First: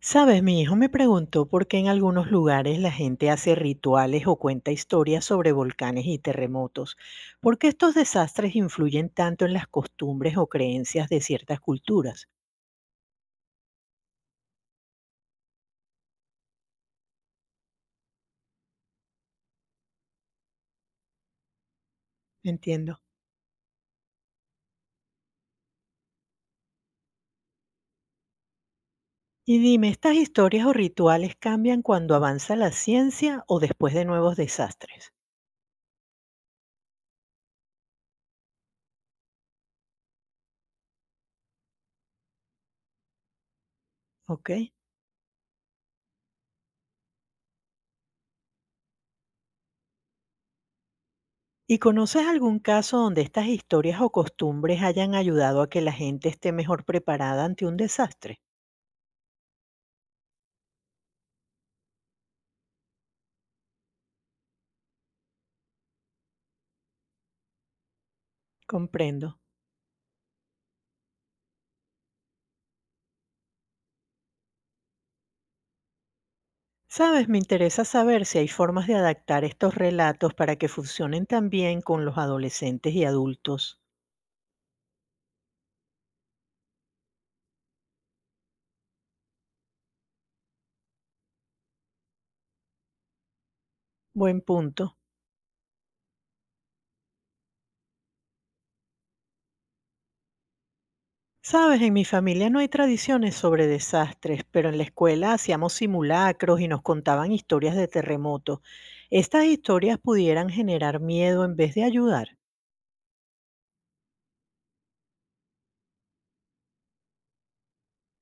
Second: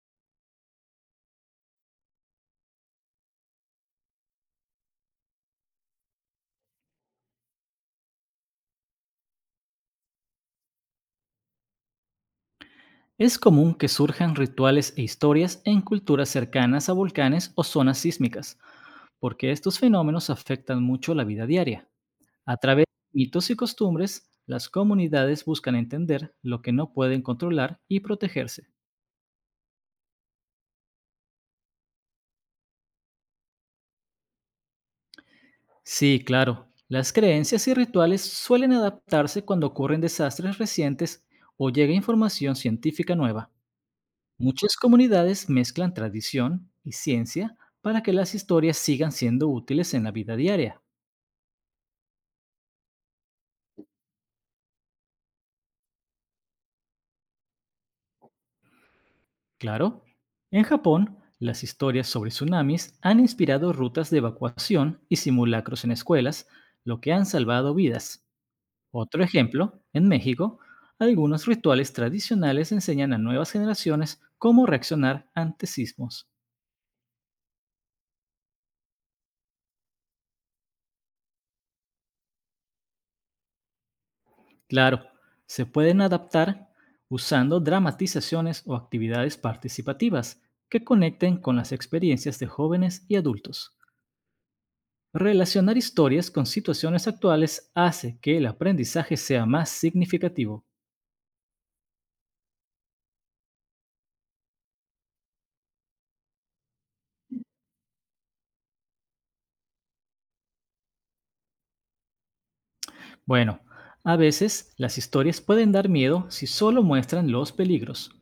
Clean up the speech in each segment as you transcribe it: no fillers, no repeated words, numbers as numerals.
Sabes, mi hijo me preguntó por qué en algunos lugares la gente hace rituales o cuenta historias sobre volcanes y terremotos. ¿Por qué estos desastres influyen tanto en las costumbres o creencias de ciertas culturas? Es común que surjan rituales e historias en culturas cercanas a volcanes o zonas sísmicas, porque estos fenómenos afectan mucho la vida diaria. A través Entiendo. de mitos y costumbres, las comunidades buscan entender lo que no pueden controlar y protegerse. Y dime, ¿estas historias o rituales cambian cuando avanza la ciencia o después de nuevos desastres? Sí, claro, las creencias y rituales suelen adaptarse cuando ocurren desastres recientes o llega información científica nueva. Ok. Muchas comunidades mezclan tradición y ciencia para que las historias sigan siendo útiles en la vida diaria. ¿Y conoces algún caso donde estas historias o costumbres hayan ayudado a que la gente esté mejor preparada ante un desastre? Claro. En Japón, las historias sobre tsunamis han inspirado rutas de evacuación y simulacros en escuelas, lo que han salvado vidas. Otro Comprendo. ejemplo, en México, algunos rituales tradicionales enseñan a nuevas generaciones cómo reaccionar ante sismos. Sabes, me interesa saber si hay formas de adaptar estos relatos para que funcionen también con los adolescentes y adultos. Claro, se pueden adaptar usando dramatizaciones o actividades participativas que conecten con las experiencias de jóvenes y adultos. Buen punto. Relacionar historias con situaciones actuales hace que el aprendizaje sea más significativo. Sabes, en mi familia no hay tradiciones sobre desastres, pero en la escuela hacíamos simulacros y nos contaban historias de terremotos. Estas historias pudieran generar miedo en vez de ayudar. Bueno, a veces las historias pueden dar miedo si solo muestran los peligros,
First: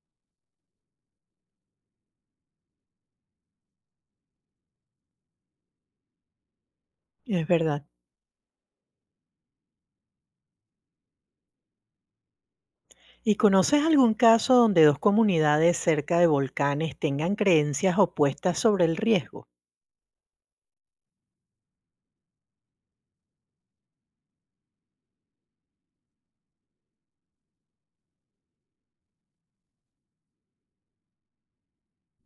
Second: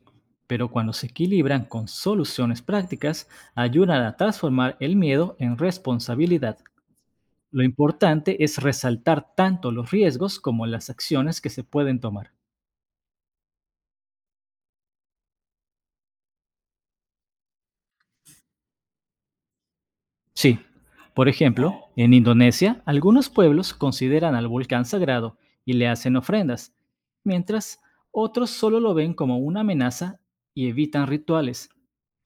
pero cuando se equilibran con soluciones prácticas, ayudan a transformar el miedo en responsabilidad. Es Lo verdad. importante es resaltar tanto los riesgos como las acciones que se pueden tomar. ¿Y conoces algún caso donde dos comunidades cerca de volcanes tengan creencias opuestas sobre el riesgo? Sí, por ejemplo, en Indonesia, algunos pueblos consideran al volcán sagrado y le hacen ofrendas, mientras otros solo lo ven como una amenaza y evitan rituales.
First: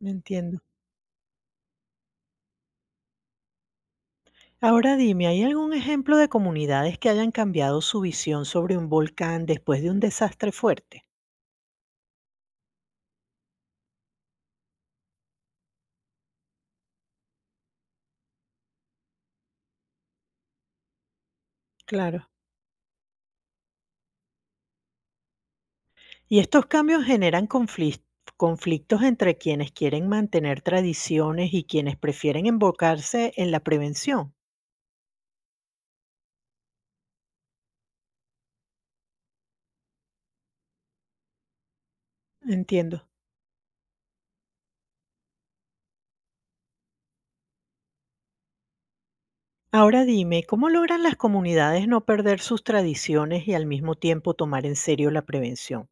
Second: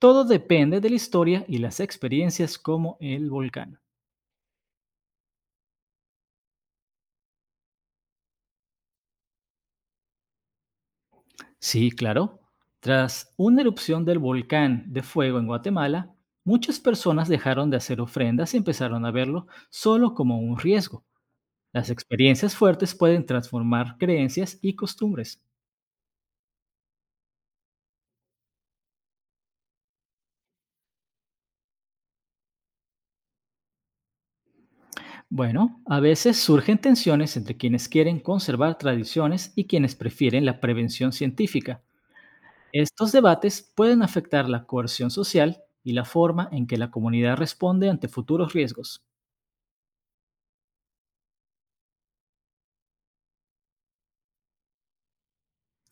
Me entiendo. depende de la historia y las experiencias como el volcán. Ahora dime, ¿hay algún ejemplo de comunidades que hayan cambiado su visión sobre un volcán después de un desastre fuerte? Sí, claro. Tras una erupción del volcán de fuego en Guatemala, muchas personas dejaron de hacer ofrendas y empezaron a verlo solo como un riesgo. Las Claro. experiencias fuertes pueden transformar creencias y costumbres. Y estos cambios generan conflictos entre quienes quieren mantener tradiciones y quienes prefieren embocarse en la prevención. Bueno, a veces surgen tensiones entre quienes quieren conservar tradiciones y quienes prefieren la prevención científica. Entiendo. Estos debates pueden afectar la coerción social y la forma en que la comunidad responde ante futuros riesgos, Ahora dime, ¿cómo logran las comunidades no perder sus tradiciones y al mismo tiempo tomar en serio la prevención?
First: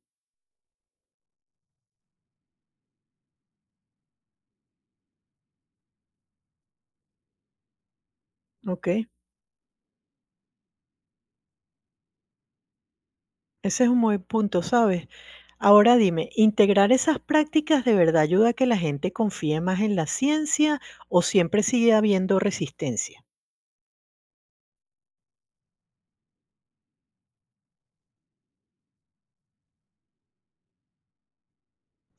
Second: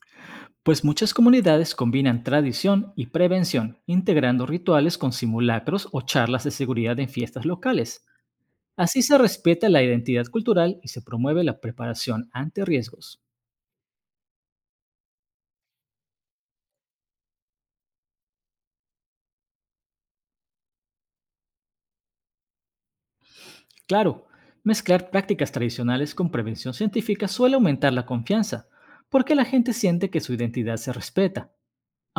pues muchas comunidades combinan tradición y prevención, integrando rituales con simulacros o charlas de seguridad en fiestas locales. Ok. Así se respeta la identidad cultural y se promueve la preparación ante riesgos. Ese es un buen punto, ¿sabes? Ahora dime, ¿integrar esas prácticas de verdad ayuda a que la gente confíe más en la ciencia o siempre sigue habiendo resistencia? Claro, mezclar prácticas tradicionales con prevención científica suele aumentar la confianza, porque la gente siente que su identidad se respeta.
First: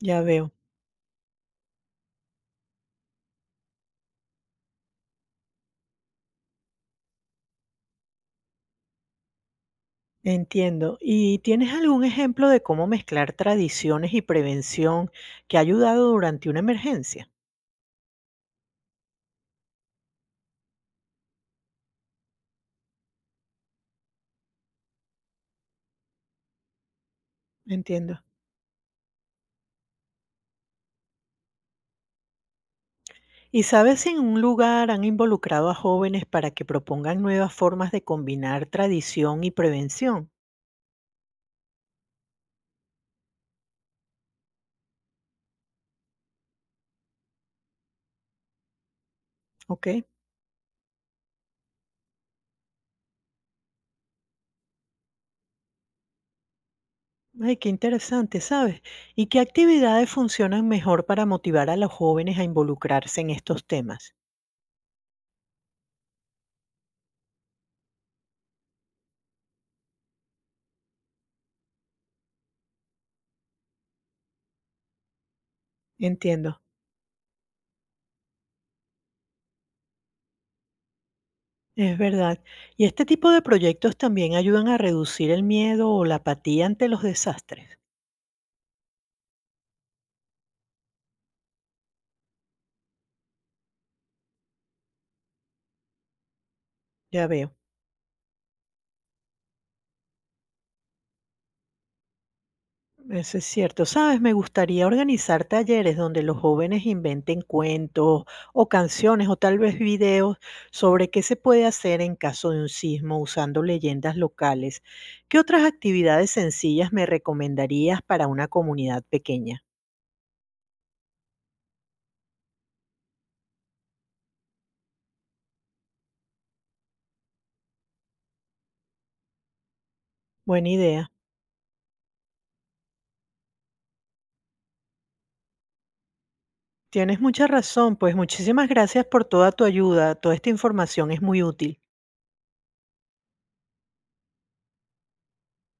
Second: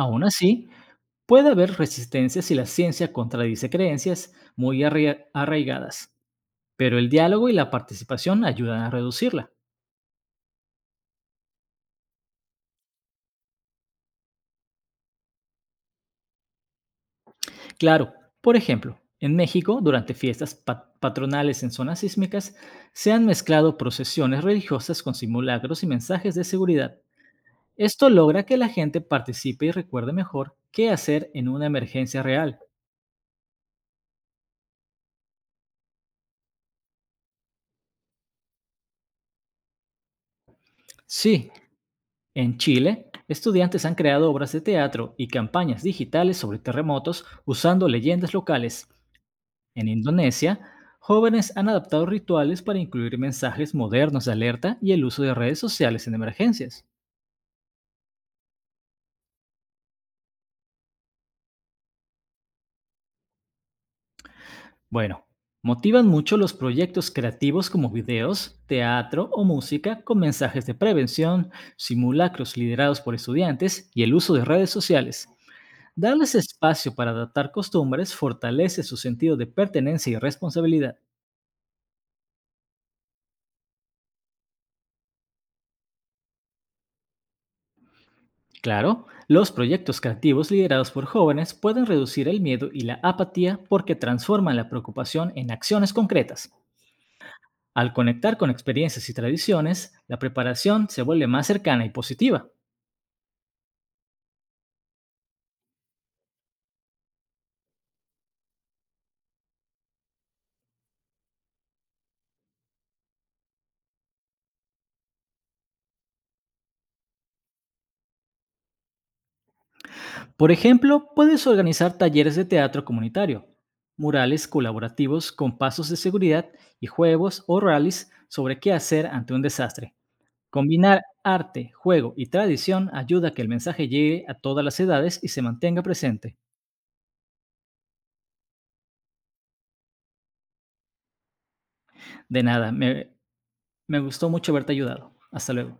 Ya veo, así, puede haber resistencia si la ciencia contradice creencias muy arraigadas, pero el diálogo y la participación ayudan a reducirla. entiendo. ¿Y tienes algún ejemplo de cómo mezclar tradiciones y prevención que ha ayudado durante una emergencia? Claro, por ejemplo, en México, durante fiestas patronales en zonas sísmicas, se han mezclado procesiones religiosas con simulacros y mensajes de seguridad. Esto Entiendo. logra que la gente participe y recuerde mejor qué hacer en una emergencia real. ¿Y sabes si en un lugar han involucrado a jóvenes para que propongan nuevas formas de combinar tradición y prevención? Sí, en Chile, estudiantes han creado obras de teatro y campañas digitales sobre terremotos usando leyendas locales. Ok. En Indonesia, jóvenes han adaptado rituales para incluir mensajes modernos de alerta y el uso de redes sociales en emergencias. Ay, qué interesante, ¿sabes? ¿Y qué actividades funcionan mejor para motivar a los jóvenes a involucrarse en estos temas? Bueno, motivan mucho los proyectos creativos como videos, teatro o música con mensajes de prevención, simulacros liderados por estudiantes y el uso de redes sociales. Darles Entiendo, espacio para adaptar costumbres fortalece su sentido de pertenencia y responsabilidad. es verdad. ¿Y este tipo de proyectos también ayudan a reducir el miedo o la apatía ante los desastres? Claro, los proyectos creativos liderados por jóvenes pueden reducir el miedo y la apatía porque transforman la preocupación en acciones concretas. Ya veo. Al conectar con experiencias y tradiciones, la preparación se vuelve más cercana y positiva. Eso es cierto. Sabes, me gustaría organizar talleres donde los jóvenes inventen cuentos o canciones o tal vez videos sobre qué se puede hacer en caso de un sismo usando leyendas locales. ¿Qué otras actividades sencillas me recomendarías para una comunidad pequeña? Por ejemplo, puedes organizar talleres de teatro comunitario, murales colaborativos con pasos de seguridad y juegos o rallies sobre qué hacer ante un desastre. Buena Combinar idea. arte, juego y tradición ayuda a que el mensaje llegue a todas las edades y se mantenga presente. Tienes mucha razón, pues muchísimas gracias por toda tu ayuda. Toda esta información es muy útil. De nada, me gustó mucho haberte ayudado. Hasta luego.